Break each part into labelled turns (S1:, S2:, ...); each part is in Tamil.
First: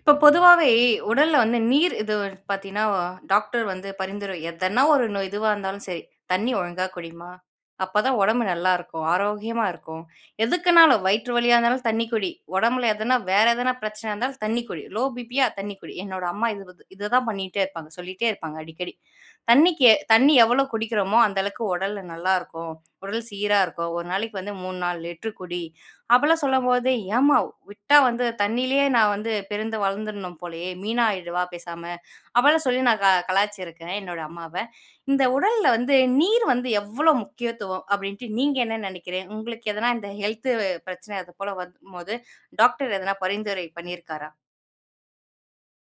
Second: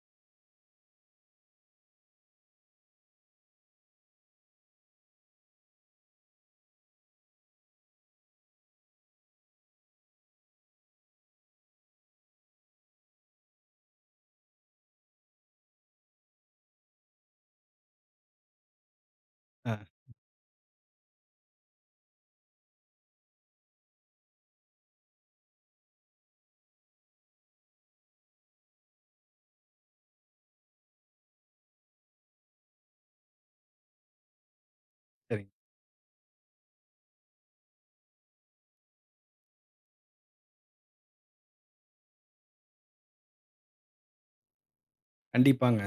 S1: இப்போ பொதுவாவே உடல்ல வந்து நீர், இது [unintelligible] பார்த்தீங்கன்னா, டாக்டர் வந்து பரிந்துரை எதனா 1 நோய் இதுவா இருந்தாலும் சரி, "தண்ணி ஒழுங்கா குடிமா. அப்ப தான் உடம்பு நல்லாருக்கும். ஆரோக்கியமா இருக்கும்." எதுக்குனாலும், வயிற்று வலியா இருந்தாலும், தண்ணி குடி. உடம்பில எதனா வேற எதனா பிரச்சனையா இருந்தாலும் தண்ணி குடி. Low BB. யா தண்ணி குடி. என்னோட அம்மா இதுவுக்கு இதுதான் பண்ணீட்டே இருப்பாங்க. சொல்லீட்டே இருப்பாங்க அடிக்கடி.
S2: அ.
S1: "தண்ணிக்கு தண்ணி எவ்வளவு குடிக்கிறோமோ, அந்த அளவுக்கு உடல் நல்லா இருக்கும். உடல் சீரா இருக்கும். ஒரு நாளைக்கு வந்து 3 4 லிட்டர் குடி." அப்படிலாம் சொல்லும்போது, "ஏம்மா, விட்டா வந்து தண்ணிலயே நான் வந்து பிறந்து வளர்ந்துடணும் போலயே! மீனா ஆயிறவா பேசாம?" அப்படிலாம் சொல்லி நான் க கலாய்ச்சிருக்கேன், என்னோட அம்மாவ. "இந்த
S2: சரி.
S1: உடல்ல வந்து, நீர் வந்து எவ்வளோ முக்கியத்துவம்?" அப்படின்ட்டு நீங்க என்ன நெனைக்கிறீங்க? உங்களுக்கு எதனா இந்த ஹெல்த் பிரச்சன அது போல வரும் போது, டாக்டர் எதனா பரிந்துரை பண்ணியிருக்காரா?
S2: கண்டிப்பாங்க.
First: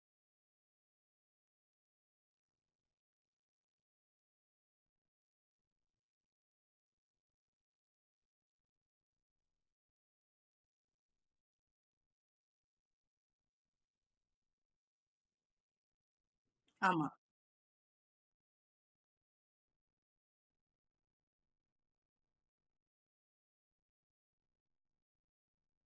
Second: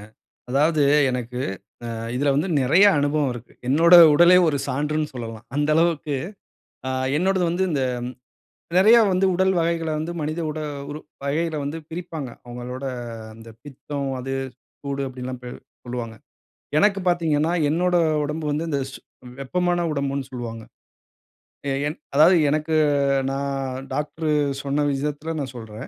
S2: அதாவது எனக்கு அ இதுல வந்து நெறைய அனுபவம் இருக்கு. என்னோட உடலே ஒரு சான்றுன்னு சொல்லலாம், அந்த அளவுக்கு. அ என்னோடது வந்து இந்த நெறைய வந்து உடல் வகைகள வந்து மனித உட உறு வகைகளை வந்து பிரிப்பாங்க. அவங்களோட அந்த பித்தம், அது, சூடு, அப்படின்ல்லாம் பி சொல்லுவாங்க. எனக்கு
S1: ஆமா.
S2: பார்த்தீங்கன்னா, என்னோட உடம்பு வந்து இந்த சூ வெப்பமான உடம்புன்னு சொல்வாங்க. எ என் அதாவது எனக்கு நான் டாக்டர் சொன்ன விஷயத்தில நான் சொல்றேன்.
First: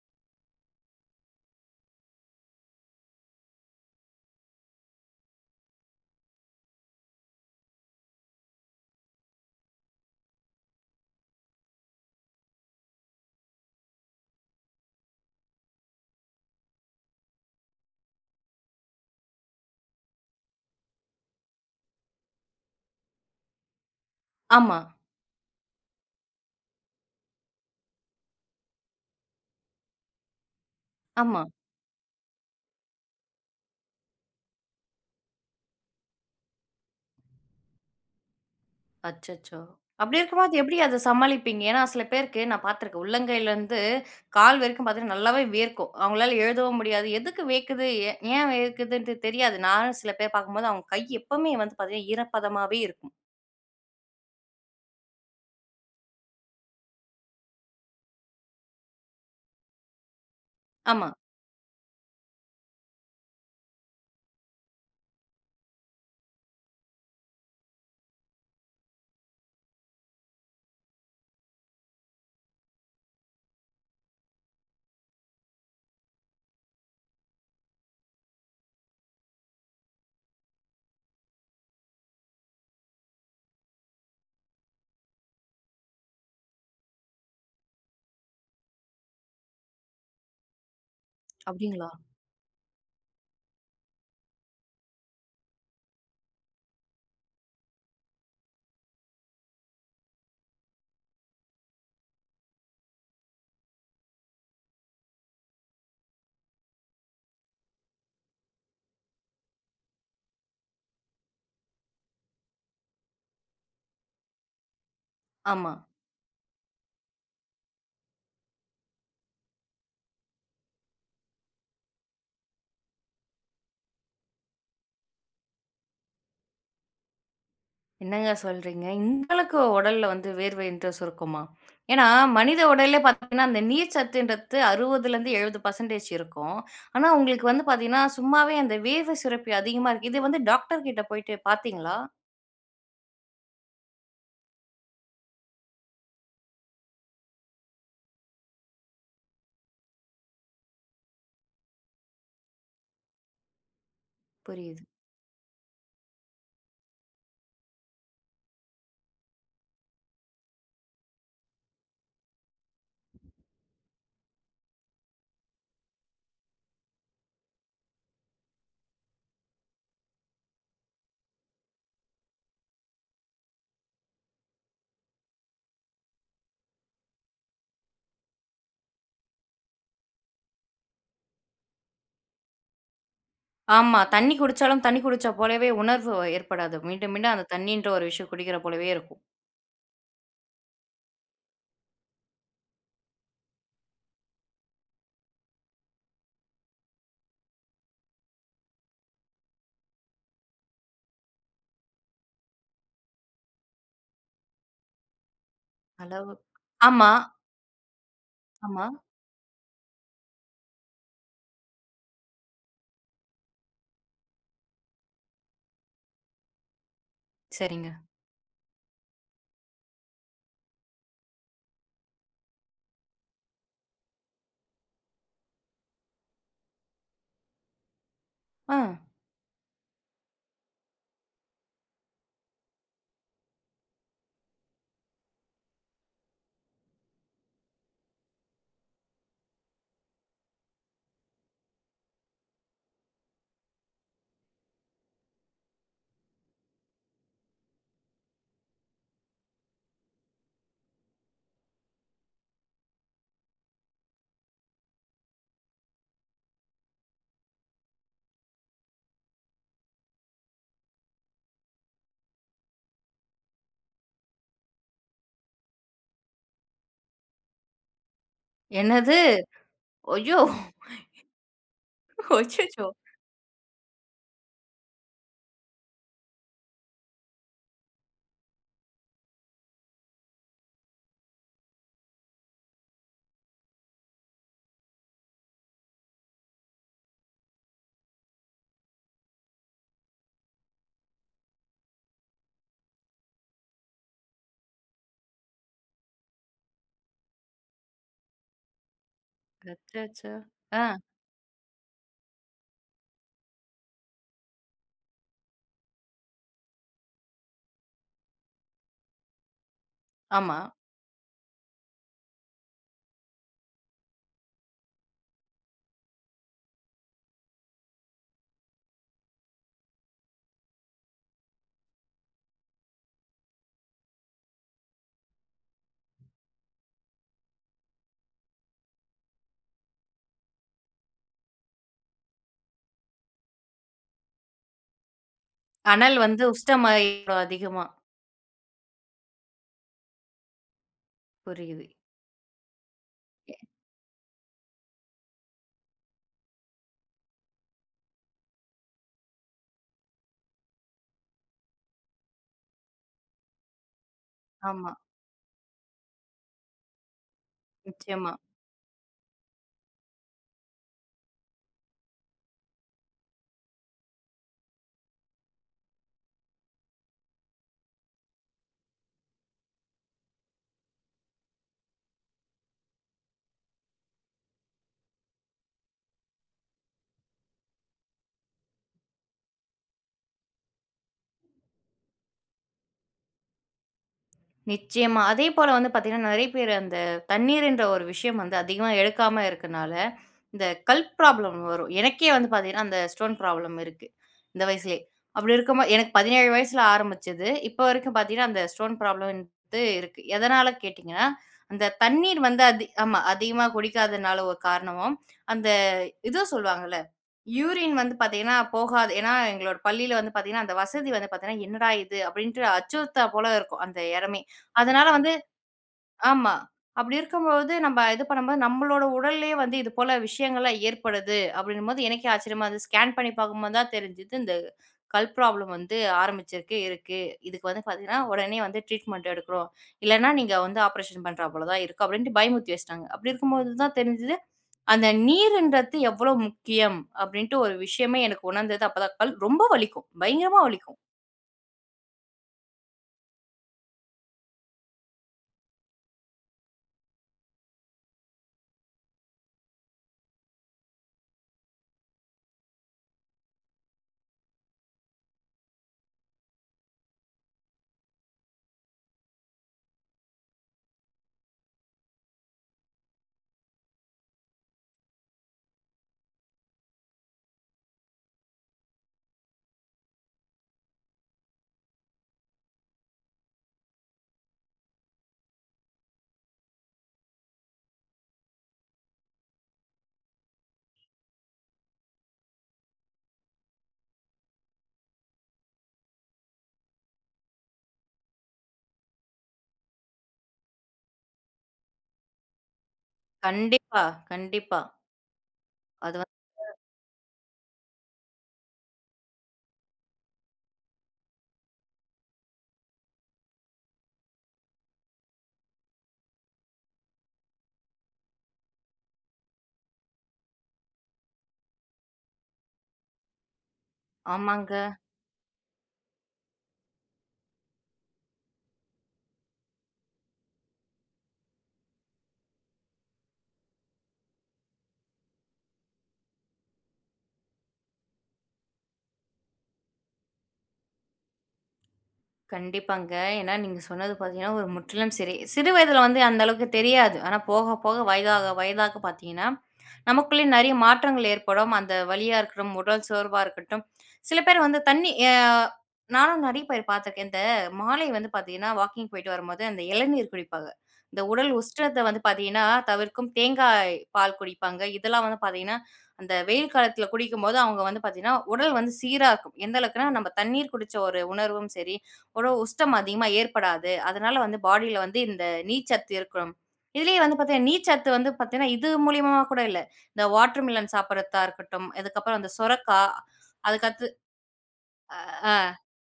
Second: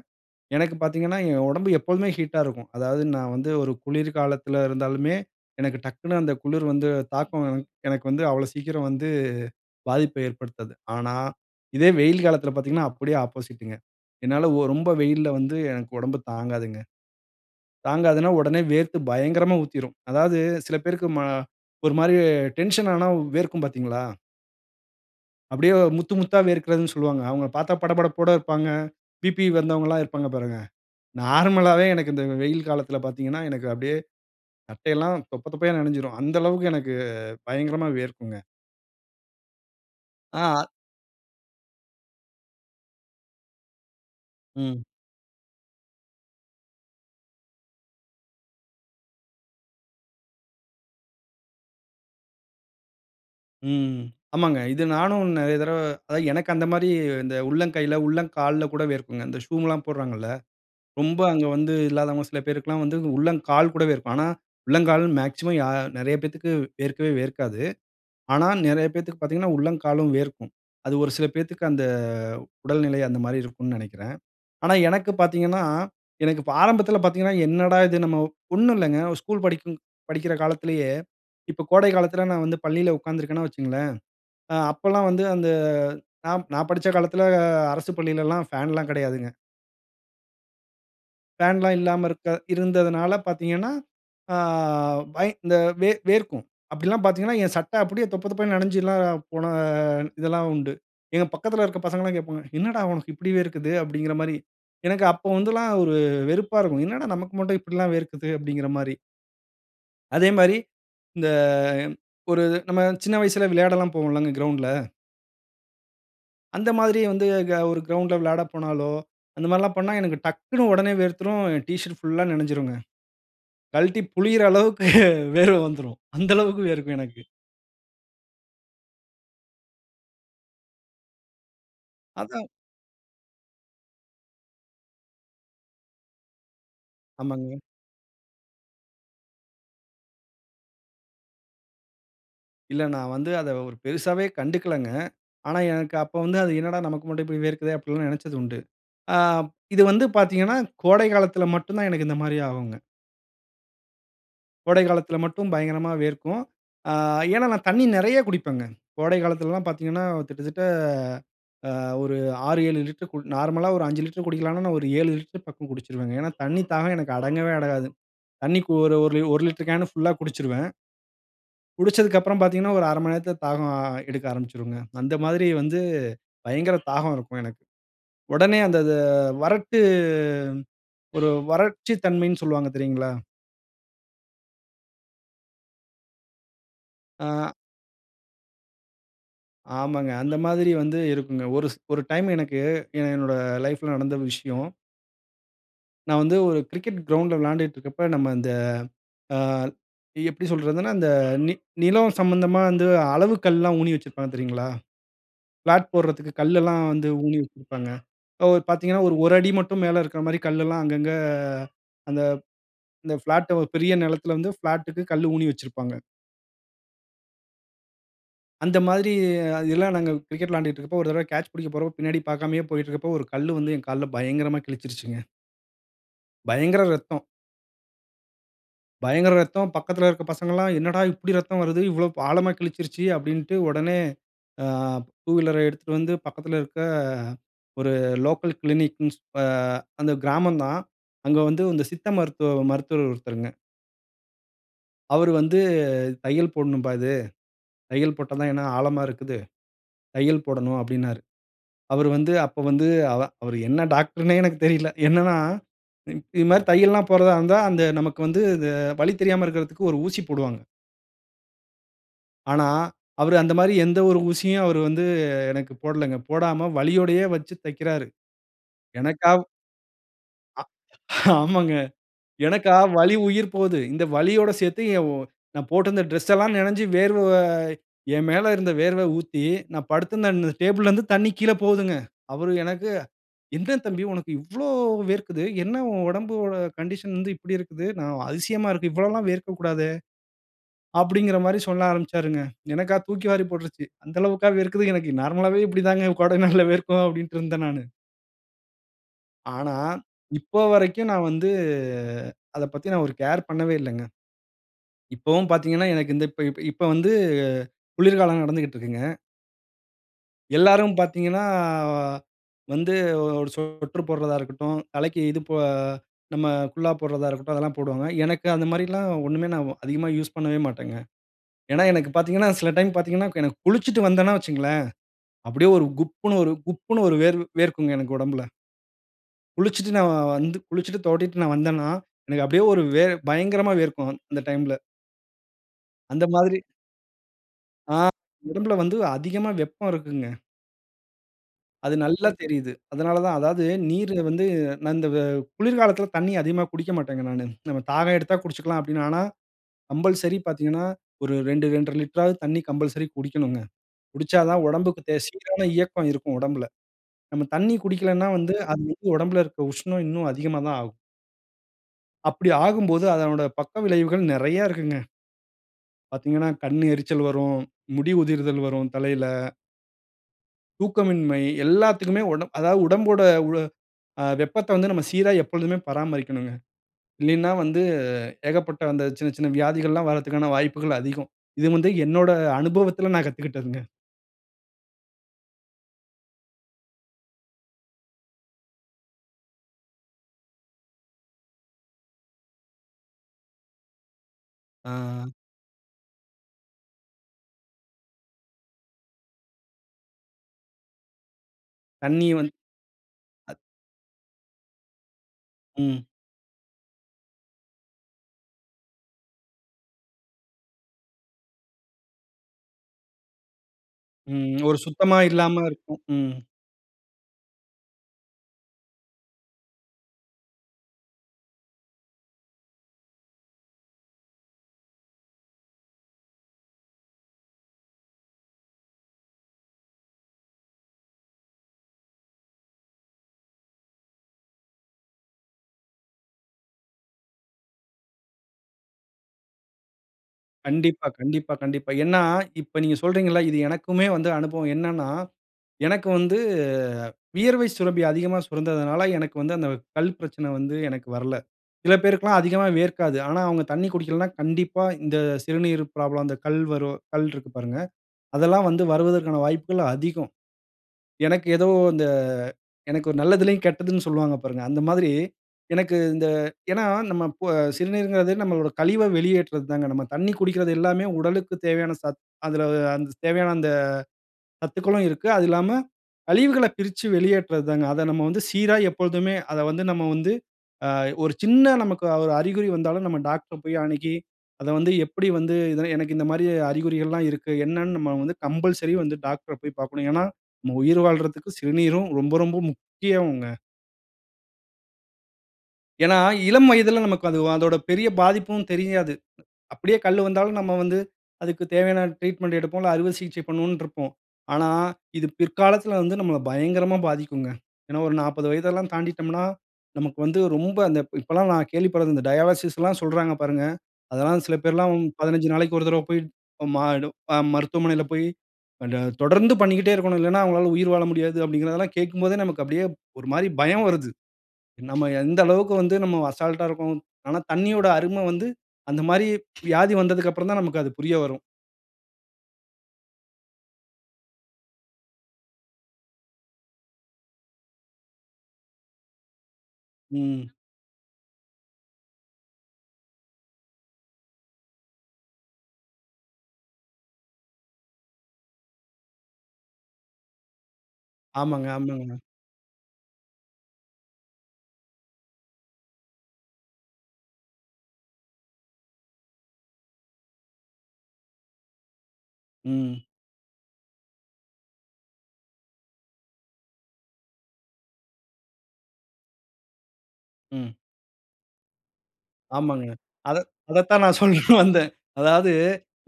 S2: எனக்கு பார்த்தீங்கன்னா, என் உடம்பு எப்பவுமே ஹீட்டா இருக்கும். அதாவது நான் வந்து ஒரு குளிர் காலத்துல இருந்தாலுமே, எனக்கு டக்குனு அந்த குளிர் வந்து தாக்கம் எனக்கு வந்து, அவ்வளோ சீக்கிரம் வந்து பாதிப்ப ஏற்படுத்தாது. ஆனா, இதே வெயில் காலத்தில பார்த்தீங்கன்னா, அப்படியே ஆப்போசிட்டுங்க. என்னால ஒ ரொம்ப வெயில்ல வந்து எனக்கு உடம்பு தாங்காதுங்க. தாங்காதுன்னா, உடனே வேர்த்து பயங்கரமா ஊத்திரும். அதாவது சில பேருக்கு மா ஒரு மாரி டென்ஷன் ஆனா வேர்க்கும் பார்த்தீங்களா?
S1: ஆமா.
S2: அப்பிடியே முத்து முத்தா வேர்க்கிறதுன்னு சொல்வாங்க. அவுங்களப் பார்த்தா படபடப்போட இருப்பாங்க. பிபி வந்தவங்கல்லாம் இருப்பாங்க பாருங்க.
S1: ஆமா.
S2: நார்மலாவே எனக்கு இந்த வெயில் காலத்தில பார்த்தீங்கன்னா, எனக்கு அப்படியே சட்டையெல்லாம் தொப்ப தொப்பையா நனஞ்சிரும். அந்த அளவுக்கு எனக்கு பயங்கரமா வியர்க்குங்க.
S1: அச்சச்சோ! அப்பிடி இருக்கும்போது
S2: ஆ.
S1: எப்பிடி அத சமாளிப்பீங்க? ஏன்னா சில பேருக்கு நான் பார்த்துருக்கேன். உள்ளங்கையிலேருந்து, கால்
S2: ம்.
S1: வரைக்கும் பார்த்தீங்கன்னா நல்லாவே வேர்க்கும். அவங்களால எழுதவும் முடியாது. எதுக்கு வியர்க்குது? ஏ ஏன் வியர்க்குதுண்ட்டு தெரியாது. நானும் சில பேர் பார்க்கும்போது, அவுங்க கை எப்பவுமே வந்து பார்த்தீங்கன்னா ஈரப்பதமாவே இருக்கும்.
S2: ம். ஆமாங்க. இது நானும் நிறைய தடவ அ எனக்கு அந்தமாரி இந்த உள்ளங்கைல உள்ளங்கால்ல கூட வியர்க்குங்க. இந்த ஷூம்லாம் போடுகிறாகள்ல.
S1: ஆமா.
S2: ரொம்ப அங்க வந்து இல்லாதவங்க சில பேருக்குல்லாம் வந்து உள்ளங்கால் கூட வியர்க்கும். ஆனா, உள்ளங்கால் மேக்ஸிமம் யா நிறைய பேத்துக்கு வியர்க்கவே வியர்க்காது. ஆனா, நிறைய பேருக்கு பார்த்தீங்கன்னா உள்ளம் காலும் வியர்க்கும். அது ஒரு சில பேத்துக்கு அந்த உடல்நிலை அந்தமாரி இருக்குன்னு நினைக்கிறேன். ஆனா, எனக்கு பார்த்தீங்கன்னா, எனக்கு இப்ப ஆரம்பத்தில பார்த்தீங்கன்னா என்னடா இது நம்ம ஒன்னும் இல்லங்க ஸ்கூல் படிக்கும் படிக்கிற காலத்திலேயே இப்ப கோடை காலத்தில நான் வந்து பள்ளியில உட்காந்திருக்கணா வச்சிக்கங்களேன், ஆ அப்பல்லாம் வந்து அந்த நான் நான் படிச்ச காலத்தில அரசுப் பள்ளியில எல்லாம் ஃபேன்ல்லாம் கிடையாதுங்க. ஃபேன்லாம்
S1: அப்டீங்களா!
S2: இல்லாம இருக்க இருந்ததுனால பார்த்தீங்கன்னா, ஆ வை இந்த வே வேர்க்கும். அப்படிலாம் பார்த்தீங்கன்னா, என் சட்ட அப்படியே தொப்ப தொப்ப நனஞ்சுலாம் போன இதெல்லாம் உண்டு. எங்க பக்கத்தில இருக்கிற பசங்கள்லாம் கேட்பாங்க, "என்னடா உனக்கு இப்படி வேர்க்குது?" அப்படிங்கிற மாரி. எனக்கு அப்போ வந்துலாம் ஒரு வெறுப்பா இருக்கும். என்னடா நமக்கு மட்டும் இப்படிலாம் வேர்க்குது அப்படிங்கிற மாரி. அதே மாரி, இந்த ம் ஒரு நம்ம சின்ன வயசுல விளையாடல்லாம் போவோம்ல்லங்க கிரவுண்ட்ல.
S1: ஆமா.
S2: அந்த மாதிரி வந்து க ஒரு கிரவுண்ட்ல விளையாட போனாலோ, அந்த மாதிரில்லாம் பண்ணா எனக்கு டக்குனு உடனே வேர்த்துரும். ஏ டிஷர்ட் புல்லா நனஞ்சுடுங்க. கல்ட்டி புளியற அளவுக்கு வேர்வை வந்துரும். அந்த அளவிற்கு வேர்க்கும் எனக்கு.
S1: என்னங்க சொல்கிறீங்க? இந்த அளவுக்கு உடல்ல வந்து வியர்வைன்றது சொரக்குமா? ஏன்னா,
S2: அதான்.
S1: மனித உடல்ல பார்த்தீங்கன்னா, அந்த நீர் சத்துங்கறது 60லருந்து 70 பெர்செண்டேஜ் இருக்கும். ஆனா உங்களுக்கு
S2: ஆமாங்க.
S1: வந்து பார்த்தீங்கன்னா, சும்மாவே அந்த வியர்வை சுரப்பி அதிகமா இருக்கு. இது வந்து டாக்டர்கிட்ட போய்ட்டு பார்த்தீங்களா?
S2: இல்ல நான் வந்து அத ஒரு பெரிசாவே கண்டுக்கலங்க. ஆனா எனக்கு அப்போ வந்து அது "என்னடா நமக்கு மட்டும் இப்படி வேர்க்கிறதே" அப்படின்னு நெனைச்சது உண்டு. ஆ இது வந்து பார்த்தீங்கன்னா, கோடை காலத்தில மட்டும் தான் எனக்கு இந்த மாதிரி ஆகும்ங்க. கோடை
S1: புரியுது.
S2: காலத்தில மட்டும் பயங்கரமா வியர்க்கும். ஆ ஏன்னா, நான் தண்ணீ நிறையா குடிப்பேங்க. கோடை காலத்திலல்லாம் பார்த்தீங்கன்னா, கிட்டத்தட்ட அ ஒரு 6, 7 லிட்டர் குடி நார்மலா ஒரு 5 லிட்ரு குடிக்கலான்னா, நான் ஒரு 7 லிட்டர் பக்கம் குடிச்சிருவேங்க. ஏன்னா, தண்ணீ தாகம் எனக்கு அடங்கவே அடங்காது. தண்ணீக்கு ஒரு ஓரு 1 லிட்டர் கேனு ஃபுல்லா குடிச்சிருவேன். குடிச்சதுக்கப்பறம் பார்த்தீங்கன்னா, ஒரு 1/2 மணி நேரத்தில தாகம் எடுக்க ஆரம்பிச்சிருங்க. அந்த மாதிரி வந்து பயங்கர தாகம் இருக்கும் எனக்கு. உடனே அந்த இத வறட்டு ஒரு வறட்சி தன்மைன்னு சொல்வாங்க தெரியுங்களா?
S1: ஆமா. தண்ணீ குடிச்சாலும் தண்ணீ குடிச்ச போலவே உணர்வு ஏற்படாது. மீண்டும் மீண்டும் அந்த
S2: ஆ.
S1: தண்ணீன்ற ஒரு விஷயம் குடிக்கிற போலவே இருக்கும்.
S2: ஆமாங்க. அந்த மாதிரி வந்து இருக்குங்க. ஒரு ஸ் ஒரு டைம் எனக்கு ஏ என்னோட லைஃப்ல நடந்த விஷயம். நான் வந்து ஒரு கிரிக்கெட் கிரவுண்டுல விளையாண்டுட்டு இருக்கப்ப நம்ம இந்த ஆ எப்படி சொல்றதுன்னா, அந்த நி நிலம் சம்மந்தமா வந்து அளவு கல்லாம் ஊணி வச்சிருப்பாங்க தெரியுங்களா? பிளாட் போடுறதுக்கு
S1: அளவு.
S2: கல் எல்லாம் வந்து
S1: ஆமா.
S2: ஊணி வச்சிருப்பாங்க. இப்போ
S1: ஆமா.
S2: பார்த்தீங்கன்னா ஒரு, 1 அடி மட்டும் மேல இருக்கிற மாரி கல் எல்லாம் அங்க, அங்க. அந்த, அந்த பிளாட்ட ஒரு பெரிய நிலத்தில வந்து பிளாட்க்கு கல் ஊணி வச்சிருப்பாங்க.
S1: சரிங்க.
S2: அந்த மாதிரி, அது எல்லாம் நாங்க கிரிக்கெட் விளாண்டுட்ருக்கப்ப ஒரு தடவ கேட்ச் பிடிக்கப் போறப்போ பின்னாடி பார்க்காமயே போய்ட்டிருக்கப்ப, ஒரு கல்லு வந்து என் கால்ல பயங்கரமாக கிழிச்சுருச்சுங்க. பயங்கர இரத்தம்.
S1: அ.
S2: பயங்கர ரத்தம். பக்கத்துல இருக்க பசங்கள்ல்லாம் "என்னடா இப்படி இரத்தம் வருது? இவ்வளவு ப் ஆழமா கிழிச்சிசுருச்சு?" அப்படின்டு உடனே அ, 2 வீலர எடுத்துட்டு வந்து பக்கத்துல இருக்க, ஒரு லோக்கல் க்ளினிக்குன்னு சொல்ற அந்த கிராமந்தான். அங்க வந்து இந்த சித்த மருத்துவ மருத்துவர் ஒருத்தருங்க. அவரு வந்து, "தையல் போடணும்பா இது. தையல் போட்டா தான் ஏன்னா, ஆழமா இருக்குது. தையல் போடணும்", அப்படின்னாரு. அவரு வந்து, அப்போ வந்து அதான் அவரு என்ன டாக்டருன்னே எனக்குத் தெரியல. என்னன்னா, இ இது மாதிரி தையல்லாம் போடுறதா இருந்தா, அந்த நமக்கு வந்து இந்த வலி தெரியாம இருக்கறதுக்கு ஒரு ஊசி போடுவாங்க. ஆனா, அவரு அந்த மாரி எந்த ஒரு ஊசியும் அவரு வந்து, எனக்கு போடலங்க. போடாம வலியோடையே வச்சு தைக்கிறாரு.
S1: என்னது?
S2: எனக்காவ்
S1: ஐயோ!
S2: அ. ஆமாங்க. எனக்கா
S1: அச்சச்சோ!
S2: வலி உயிர் போது. இந்த வலியோட சேர்த்து என் ஓ நான் போட்டிருந்த டிரெஸ்ஸெல்லாம் நனைஞ்சு வேர்வை என் மேல இருந்த வேர்வை ஊத்தி, நான் படுத்திருந்த ன் டேபிள்லருந்து தண்ணி கீழ போகுதுங்க. அவரு எனக்கு, "எந்த தம்பி, உனக்கு இவ்வளோ வேர்க்குது? என்ன உன் உடம்புவோட கண்டிஷன் வந்து இப்படி இருக்குது? நான் அதிசயமா இருக்கு. இவ்வளோல்லாம் வேர்க்கக்கூடாதே!" அப்படிங்கிற மாரி சொல்ல ஆரம்பிச்சாருங்க. எனக்கா தூக்கி வாரி போட்டுருச்சு. "அந்த அளவுக்கா வேர்க்குது! எனக்கு நார்மலாவே இப்படி தாங்க கோடை நாள்ல வேர்க்கும்" அப்படின்டு இருந்தேன் நானு. ஆனா,
S1: அச்சச்சோ!
S2: இப்போ
S1: அ.
S2: வரைக்கும் நான் வந்து அத பத்தி நான் ஒரு கேர் பண்ணவே இல்லங்க. இப்பவும் பார்த்தீங்கன்னா, எனக்கு இந்த இப்ப இப் இப்ப வந்து குளிர்காலம் நடந்துக்கிட்டு இருக்குங்க.
S1: ஆமா.
S2: எல்லாரும் பார்த்தீங்கன்னா, வந்து ஒ ஒரு சொட்டரு போடுறதா இருக்கட்டும், தலைக்கு இது போ நம்ம குல்லா போடுறதா இருக்கட்டும். அதெல்லாம் போடுவாங்க. எனக்கு அந்த மாரிலாம் ஒண்ணுமே நான் அதிகமா யூஸ் பண்ணவே மாட்டேங்க. ஏன்னா எனக்கு பார்த்தீங்கன்னா சில டைம் பார்த்தீங்கன்னா, கு எனக்கு குளிச்சுட்டு வந்தன்னா வச்சுக்கங்களேன், அப்படியே ஒரு குப்புன்னு ஒரு குப்புன்னு ஒரு வேர் வேர்க்குங்க. எனக்கு உடம்புல. குளிச்சிட்டு நான் வ வந்து குளிச்சிட்டு தொவட்டிட்டு நான் வந்தன்னா, எனக்கு அப்படியே ஒரு வேர் பயங்கரமா வேர்க்கும் அந் அந்த டைம்ல.
S1: அனல்
S2: அந்த
S1: வந்து
S2: மாதிரி.
S1: உஷ்ணமாயிரும் அதிகமா.
S2: ஆ! உடம்பில வந்து அதிகமா வெப்பம் இருக்குங்க.
S1: புரியுது.
S2: அது நல்லா தெரியுது. அதனால தான். அதாவது,
S1: [unintelligible]
S2: நீருல வந்து நான் இந்த வெ குளிர்காலத்தில தண்ணிய அதிகமா குடிக்க மாட்டேங்க நானு. நம்ம தாகம் எடுத்தா குடிச்சிக்கலாம் அப்பிடீன்னு. ஆனா, கம்பல்சரி பார்த்தீங்கன்னா, ஒரு 2 2 1/2 லிட்டராவது தண்ணி கம்பல்சரி குடிக்கணுங்க. குடிச்சாதான்
S1: ஆமா.
S2: உடம்புக்கு தே சீரான இயக்கம் இருக்கும் உடம்புல. நம்ம தண்ணி குடிக்கலன்னா
S1: நிச்சயமா.
S2: வந்து, அது வந்து உடம்புல இருக்க உஷ்ணம் இன்னும் அதிகமா தான் ஆகும். அப்டி ஆகும்போது. அதனோட பக்க விளைவுகள் நிறைய இருக்குங்க. பார்த்தீங்கனா கண்ணு எரிச்சல் வரும், முடி உதிர்தல் வரும் தலையில. தூக்கமின்மை எல்லாத்துக்குமே. உடம் அதாவது உடம்போட உ ஆ வெப்பத்த வந்து நம்ம சீரா எப்பொழுதுமே பராமரிக்கனுங்க. இல்லீனா வந்து ஏகப்பட்ட அந்த சின்ன சின்ன வியாதிகள்ல்லாம் வர்றதுக்கான வாய்ப்புகள் அதிகம். இது வந்து என்னோட அனுபவத்துல நான் கத்துகிட்டதுங்க.
S1: நிச்சயமா. அதேபோல வந்து பார்த்தீங்கன்னா நிறைய பேரு. அந்த தண்ணீர்ன்ற ஒரு விஷயம் வந்து அதிகமா எடுக்காம இருக்கிறனால, இந்த கல் ப்ராப்ளம் வரும். எனக்கே வந்து பார்த்தீங்கன்னா, அந்த ஸ்டோன் ப்ராப்ளம் இருக்கு. இந்த வயசுலயே.
S2: ஆ.
S1: அப்டி இருக்கும்போது எனக்கு 17 வயசுல ஆரம்பிச்சது, இப்ப வரைக்கும் பார்த்தீங்கன்னா அந்த ஸ்டோன் ப்ராப்ளம் வந்து இருக்கு. எதனால கேட்டீங்கன்னா, அந்த
S2: தண்ணீ
S1: தண்ணீர்
S2: வந்து.
S1: வந்து அதி ஆமா.
S2: அத்
S1: அதிகமா குடிக்காததுனால ஒரு காரணமும் அந்த
S2: ம்.
S1: இது சொல்வாங்கல்ல, யூரின் வந்து பார்த்தீங்கன்னா போகாத ஏனா, எங்களோட பள்ளியில வந்து பார்த்தீங்கனா அந்த வசதி வந்து பார்த்தீங்கன்னா என்னடா இது அப்டின்ட்டு அச்சுறுத்தல போல இருக்கும். அந்த இடமே.
S2: ம். ஒரு
S1: அதனால
S2: சுத்தமா
S1: வந்து
S2: இல்லாம இருக்கும். ம்.
S1: ஆமா, அப்டி இருக்கும்போது, நம்ம இது பண்ணும்போது நம்மளோட உடல்லே வந்து இதுபோல விஷயங்கள்லாம் ஏற்படுது அப்டின்னும்போது எனக்கே ஆச்சரியமா இருந்துது. ஸ்கேன் பண்ணி பார்க்கும்போது தான் தெரிஞ்சுது. இந்த கல் ப்ராப்ளம் வந்து ஆரம்பிச்சிருக்கு, இருக்கு. இதுக்கு வந்து பார்த்தீங்கன்னா, உடனே வந்து ட்ரீட்மெண்ட் எடுக்கறோம். இல்லனா நீங்க வந்து ஆப்ரேஷன் பண்றா போல தான் இருக்கும். அப்டின்ட்டு பயமுறுத்தி வச்சிட்டாங்க. அப்டி இருக்கும்போது தான் தெரிஞ்சுது. அந்த நீருன்றத்து எவ்ளோ முக்கியம் அப்டின்ட்டு. ஒரு விஷயமே எனக்கு உணர்ந்தது அப்பதான். கல் ரொம்ப வலிக்கும். பயங்கரமா வலிக்கும்.
S2: கண்டிப்பா, கண்டிப்பா, கண்டிப்பா. ஏனா, இப்ப நீங்க சொல்கிறீங்கள இல்ல. இது எனக்குமே வந்து அனுபவம். என்னனா, எனக்கு வந்து அ வியர்வை சுரப்பி அதிகமா சுரந்ததனால. எனக்கு வந்து அந்த வெ கல் பிரச்சன வந்து எனக்கு வரல. சில பேருக்கு எல்லாம் அதிகமா வியர்க்காது. ஆனா, அவங்க தண்ணீ குடிக்கலனா, கண்டிப்பா இந்த சிறுநீர் ப்ராப்ளம் அந்த கல் வரும் கல்ருக்கு பாருங்க. அதெல்லாம் வந்து வருவதற்கான வாய்ப்புகள் அதிகம். எனக்கு ஏதோ அ இந்த எனக்கு ஒரு நல்லதுலியும் கெட்டதுனு சொல்வாங்க பாருங்க. அந்த மாரி எனக்கு இந்த அ ஏனா நம்ம ப் சிறுநீர்ங்றது, நம்மளோட கழிவ வெளியேற்றுது தாங்க. நம்ம தண்ணீ குடிக்கறது எல்லாமே உடலுக்கு தேவையான சத்து. அதுல, தேவையான அந்த அ சத்துக்களும் இருக்கு. அது இல்லாம, கழிவுகள பிரிச்சு வெளியேற்றது தாங்க. அத நம்ம வந்து சீரா எப்பொழுதுமே அத வந்து நம்ம வந்து. ஆ ஒரு சின்ன நமக்கு ஒரு அறிகுறி வந்தாலும் நம்ம டாக்டர் அ போய் அணுகி, அத வந்து எப்டி வந்து எனக்கு இந்த மாரி அறிகுறிகள்லாம் இருக்கு. என்னன்னு நம்ம வந்து கம்பல்சரி வந்து டாக்டர் அ போய் பார்க்கணும். ஏனா, நம்ம உயிர் வாழ்றதுக்கு சிறுநீரும் ரொம்ப ரொம்ப முக்கியங்க.
S1: கண்டிப்பா, கண்டிப்பா.
S2: ஏனா,
S1: அது வ
S2: இளம்
S1: அ
S2: வயதுல நமக்கு அது அதோட பெரிய பாதிப்பும் தெரியாது. அப்டியே கல்லு வந்தாலும், நம்ம வந்து அதுக்கு தேவையான ட்ரீட்மென்ட் எடுப்போம் இல்ல, அறுவை சிகிச்சை பண்ணுவோன்று இருப்போம். ஆனா, இது பிற்காலத்துல வந்து நம்மள பயங்கரமா பாதிக்குங்க. ஏனா, ஒரு 40 வயது எல்லாம் தாண்டிட்டோம்னா, நமக்கு வந்து ரொம்ப அந்த, இப்போ எல்லாம் நான் கேள்விப்பட்டது இந்த டயாலிசிஸ் எல்லாம் சொல்றாங்க பாருங்க. அதெல்லாம் சில
S1: ஆமாங்க.
S2: பேர்லாம் 15 நாளைக்கு ஒரு தடவ போய். [unintelligible] மருத்துவமனையில போய் [unintelligible] தொடர்ந்து பண்ணிக்கிட்டே இருக்கணும். இல்லனா, அவங்களால உயிர் வாழ முடியாது. அப்டிங்கிறதலாம் கேட்கும்போதே நமக்கு அப்டியே ஒரு மாரி பயம் வருது. நம்ம எந்த அளவுக்கு வந்து நம்ம அசால்ட்ஆ இருக்கறோம். ஆனா, தண்ணீயோட அரும வந்து அந்த மாரி வியாதி வந்ததுக்கு அப்புறம் தான் நமக்கு அது புரிய வரும்.
S1: கண்டிப்பாங்க. ஏன்னா நீங்க சொன்னது பார்த்தீங்கன்னா ஒரு முற்றிலும் சரி. சிறு வயதுல வந்து அந்த அளவுக்கு தெரியாது. ஆனா போக போக, வயதாக வயதாக பார்த்தீங்கன்னா, நமக்குள்ளே
S2: ம்.
S1: நெறைய மாற்றங்கள் ஏற்படும். அந்த வலியா இருக்கட்டும், உடல் சோர்வா இருக்கட்டும். சில பேர் வந்து தண்ணி ஆ நானும் நெறைய பேர் பார்த்துருக்கேன். இந்த மாலை வந்து பார்த்தீங்கன்னா, வாக்கிங் போய்ட்டு வரும்போது, அந்த இளநீர் குடிப்பாங்க. இந்த உடல்
S2: ஆமாங்க,
S1: உஷ்ணத்தை வந்து
S2: ஆமாங்க.
S1: பார்த்தீங்கன்னா தவிர்க்கும். தேங்காய் பால் குடிப்பாங்க. இதெல்லாம் வந்து பார்த்தீங்கன்னா, அந்த வெயில் காலத்தில குடிக்கும்போது, அவங்க வந்து பார்த்தீங்கன்னா உடல் வந்து சீரா இருக்கும். எந்த அளவுக்குன்னா, நம்ப தண்ணீர் குடிச்ச ஒரு உணர்வும் சரி ஒரு உஷ்ணம்
S2: ம்.
S1: அதிகமா ஏற்படாது. அதனால வந்து பாடியில வந்து இந்த நீர்ச்சத்து இருக்கும். இதுலயே வந்து பார்த்தீங்கன்னா, நீர்ச்சத்து வந்து பார்த்தீங்கன்னா, இது மூலியமா கூட இல்ல. இந்த
S2: ம்.
S1: வாட்டர்மிலன் சாப்பிடுறத்தா இருக்கட்டும். இதுக்கப்புறம் இந்த
S2: ஆமாங்க.
S1: சொரைக்கா,
S2: அதத் அதத்தான்
S1: அதுக்கடுத்து
S2: நான் சொல்ல வந்தேன்.
S1: அ.
S2: அதாவது
S1: அ.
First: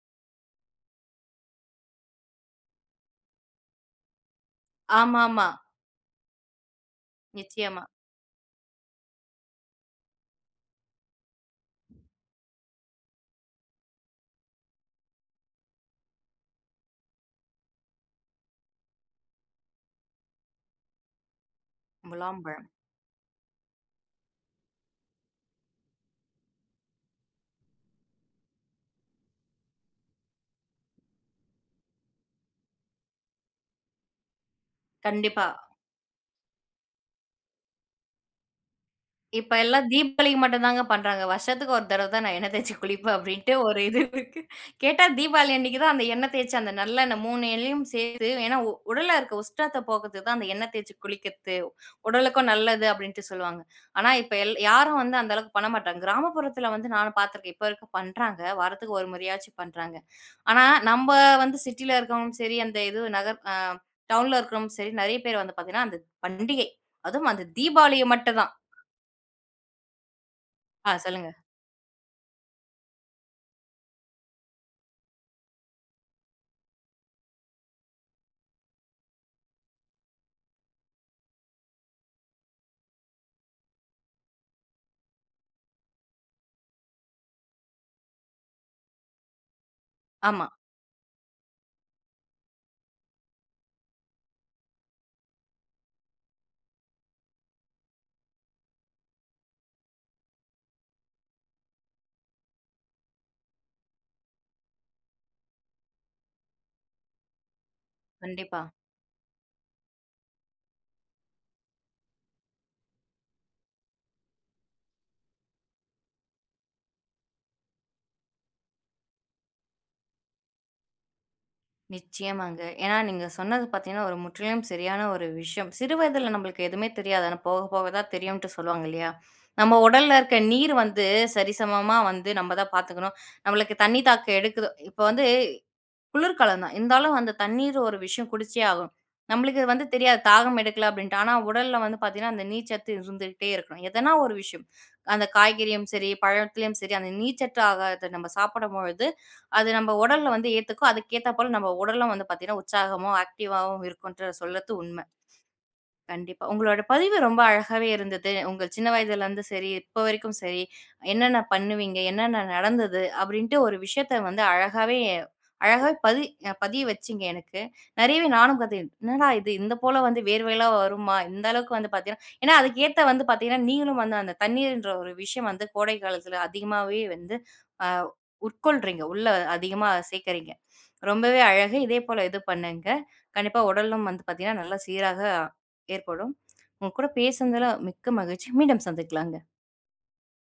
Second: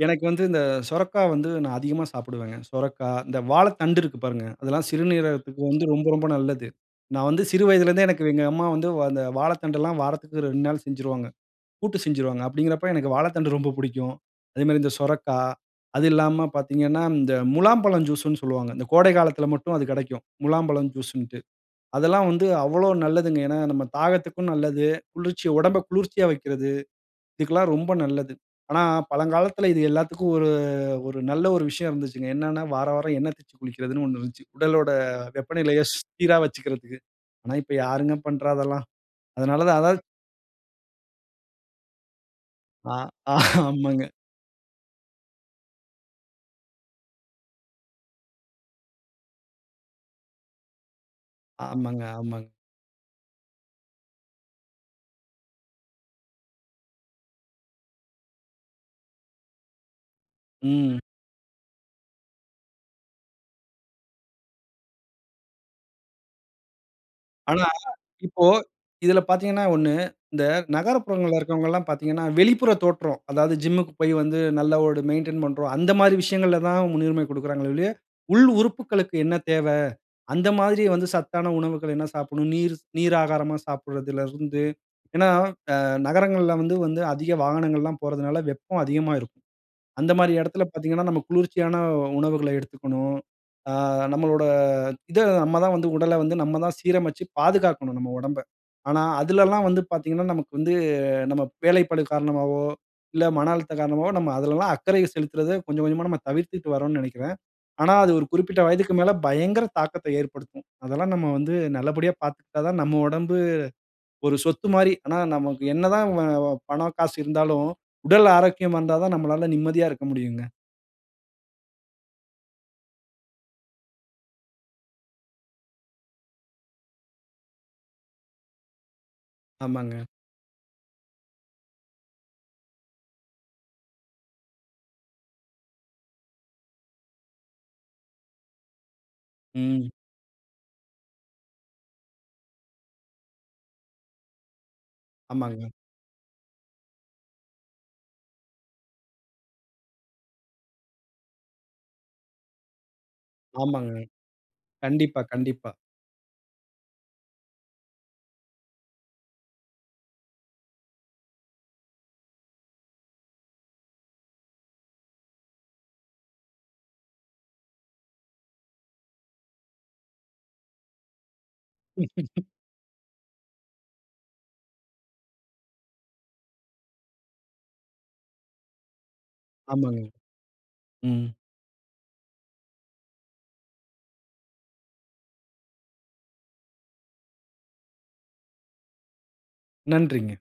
S2: எனக்கு வந்து, இந்த சொரைக்கா வந்து நான் அதிகமா சாப்பிடுவேங்க. சொரைக்கா இந்த வாழைத்தண்டு இருக்கு பாருங்க. அதெல்லாம்
S1: ஆமாமா.
S2: சிறுநீரகத்துக்கு வந்து ரொம்ப ரொம்ப நல்லது. நான் வந்து சிறு
S1: நிச்சயமா.
S2: வயதிலருந்தே, எனக்கு எங்க அம்மா வந்து அந்த வாழைத்தண்டுலாம் வாரத்துக்கு 2 நாள் செஞ்சிருவாங்க. கூட்டு செஞ்சுருவாங்க. அப்படிங்கறப்ப எனக்கு வாழைத்தண்டு ரொம்ப புடிக்கும். அதே மாரி இந்த சுரைக்கா. அது இல்லாம பார்த்தீங்கன்னா, இந்த முலாம்பழம் ஜூஸுன்னு சொல்லுவாங்க. இந்த கோடை காலத்தில மட்டும் அது கெடைக்கும். முலாம்பழம் ஜூஸுன்ட்டு. அதெல்லாம் வந்து
S1: முலாம்பழம்.
S2: அவ்வளோ நல்லதுங்க. ஏன்னா, நம்ம தாகத்துக்கும் நல்லது. குளிர்ச்சி உடம்பை குளிர்ச்சியா வைக்கிறது. இதுக்கெல்லாம் ரொம்ப நல்லது. ஆனா பழங்காலத்தில இது எல்லாத்துக்கும் ஒரு ஒரு நல்ல ஒரு விஷயம் இருந்ததுச்சுங்க. என்னன்னா வாரா வாரம் எண்ண தேய்ச்சி குளிக்கிறதுன்னு ஒண்ணு இருந்துச்சு. உடலோட
S1: கண்டிப்பா.
S2: வெப்பநிலைய சீரா வச்சுக்கிறதுக்கு. ஆனா இப்ப யாருங்க பண்ணுறா அதெல்லாம்.
S1: இப்ப
S2: அதனால தான்,
S1: எல்லாம்
S2: அதாவது
S1: தீபாவளிக்கு மட்டுதாங்க பண்றாங்க. வருஷத்துக்கு ஒரு தடவை தான் நான் எண்ணெய் தேய்ச்சு
S2: ஆ
S1: குளிப்பேன், அப்படின்ட்டு ஒரு இது
S2: ஆமாங்க.
S1: இருக்கு. கேட்டா தீபாவளி அன்னைக்கு தான் அந்த எண்ணெய் தேய்ச்சு, அந்த நல்லெண்ணெய் 3 எண்ணையும் சேர்த்து ஏன்னா உ உடல்ல இருக்க உஷ்ணத்த போக்கறதுக்கு தான் அந்த எண்ணெய் தேய்ச்சி குளிக்கறத்து.
S2: ஆமாங்க, ஆமாங்க.
S1: உடலுக்கும் நல்லது அப்படின்ட்டு சொல்லுவாங்க. ஆனா இப்ப எல் யாரும் வந்து அந்த அளவுக்கு பண்ண மாட்டாங்க. கிராமப்புறத்துல வந்து நானும் பார்த்துருக்கேன். இப்ப வரைக்கும் பண்றாங்க. வாரத்துக்கு 1 முறையாச்சும் பண்றாங்க. ஆனா
S2: ம்.
S1: நம்ப வந்து சிட்டில இருக்கவங்களும் சரி, அந்த எதோ நகர் அ டவுன்ல இருக்கவரும் சரி, நெறைய பேர் வந்து பார்த்தீங்கன்னா, அந்த பண்டிகை அதுவும் அந்த
S2: ஆனா
S1: தீபாவளிய
S2: இப்போ
S1: மட்டுந்தான்.
S2: இதில பார்த்தீங்கன்னா ஒண்ணு, இந்த
S1: ஆ, சொல்லுங்க.
S2: நகரப்புறங்கள்ல இருக்கவங்கல்லாம் பார்த்தீங்கன்னா, வெளிப்புற தோற்றம். அதாவது ஜிம்முக்கு போய் வந்து, நல்ல ஒரு மெயின்டெயின் பண்றோம். அந்த மாரி விஷயங்கள்ல தான் முன்னுரிமை கொடுக்கிறாங்களே ஒழிய, உள் உறுப்புக்களுக்கு என்ன தேவை? அந்த மாரி வந்து சத்தான உணவுகள் என்ன சாப்பிடணும். நீர் நீர் ஆகாரமா சாப்பிடுறதுல இருந்து. ஏன்னா, அ நகரங்கள்ல வந்து வந்து அதிக வாகனங்கள்லாம் போறதுனால வெப்பம் அதிகமா இருக்கும். அந்த மாரி
S1: ஆமா.
S2: இடத்துல பாத்தீங்கன்னா, நம்ம குளிர்ச்சியான உணவுகள எடுத்துக்கணும். அ நம்மளோட இத நம்ம தான் வந்து உடலை வந்து, நம்ம தான் சீரமைச்சு பாதுகாக்கணும் நம்ம உடம்பை. ஆனா அதுலலாம் வந்து பார்த்தீங்கன்னா, நமக்கு வந்து நம்ம வேலைப்பளு காரணமாவோ, இல்ல மன அழுத்தம் காரணமாவோ, நம்ம அதுலலாம் அக்கறைய செலுத்துறத கொஞ்சம் கொஞ்சமா நம்ம தவிர்த்துட்டு வறோம்ன்னு நெனைக்கிறேன். ஆனா, அது ஒரு குறிப்பிட்ட
S1: கண்டிப்பா.
S2: வயதுக்கு மேல பயங்கர தாக்கத்த ஏற்படுத்தும். அதெல்லாம் நம்ம வந்து நல்லபடியா பார்த்துக்கிட்டா தான் நம்ம உடம்பு ஒரு சொத்து மாரி. ஆனா நமக்கு என்ன தான் வ பணம், காசு இருந்தாலும், உடல் ஆரோக்கியமா இருந்தா தான் நம்மளால நிம்மதியா இருக்க முடியுங்க.
S1: நிச்சயமாங்க. ஏன்னா நீங்க சொன்னது பார்த்தீங்கன்னா, ஒரு முற்றிலும் சரியான ஒரு விஷயம். சிறு வயதில நம்மளுக்கு எதுவுமே தெரியாது. ஆனா போக, போக தான் தெரியுன்டு சொல்லுவாங்க இல்லயா? நம்ம
S2: ஆமாங்க.
S1: உடல்ல இருக்க நீர் வந்து சரிசமமா வந்து நம்ம தான் பார்த்துக்கணும். நம்மளுக்கு தண்ணீ தாகம் எடுக்குது. இப்ப வந்து குளிர்காலம் தான் இருந்தாலும் அந்த தண்ணீர் ஒரு விஷயம் குடிச்சே ஆகும். நம்மளுக்கு வந்து
S2: ம்.
S1: தெரியாது தாகம் எடுக்கல அப்பிடின்ட்டு. ஆனா, உடல்ல வந்து பார்த்தீங்கன்னா, அந்த நீர்ச்சத்து இருந்துகிட்டே இருக்கணும். எதனா ஒரு விஷயம். அந்த
S2: ஆமாங்க.
S1: காய்கறியும் சரி, பழத்துலயும் சரி, அந்த நீர்ச்சத்து ஆகாரத்த நம்ம சாப்பிடும் பொழுது அது நம்ம உடல்ல வந்து ஏத்துக்கும். அதுக்கு ஏத்தாப்போல நம்ம உடலும் வந்து பார்த்தீங்கன்னா உற்சாகமாவும், ஆக்டிவா வும்
S2: ஆமாங்க.
S1: இருக்குன்று சொல்றது உண்மை.
S2: கண்டிப்பா, கண்டிப்பா.
S1: கண்டிப்பா உங்களோட பதிவு ரொம்ப அழகாவே இருந்தது. உங்க சின்ன வயதிலேருந்து சரி, இப்ப வரைக்கும் சரி, என்னென்ன பண்ணுவீங்க, என்னென்ன நடந்தது அப்பிடின்ட்டு ஒரு விஷயத்த வந்து அழகாவே அழகா பதி பதிய வச்சிங்க எனக்கு. நிறையவே நானும் கத்து என்னடா! இது இந்த போல வந்து வியர்வையெல்லாம் வருமா! இந்த அளவுக்கு வந்து பார்த்தீங்கன்னா, ஏன்னா, அதுக்கு ஏத்த வந்து பார்த்தீங்கன்னா, நீங்களும் வந்து அந்த தண்ணீர்ன்ற ஒரு விஷயம் வந்து கோடை காலத்தில அதிகமாவே வந்து அ உட்கொள்றீங்க. உள்ளே அதிகமா
S2: ஆமாங்க.
S1: சேர்க்கிறீங்க.
S2: ம்.
S1: ரொம்பவே அழகு. இதே போல இது பண்ணுங்க. கண்டிப்பா உடலும் வந்து பார்த்தீங்கன்னா, நல்ல சீராக ஏற்படும். உங்கக்கூட பேசுனதுல மிக்க மகிழ்ச்சி. மீண்டும் சந்திக்கலாங்க.
S2: நன்றிங்க.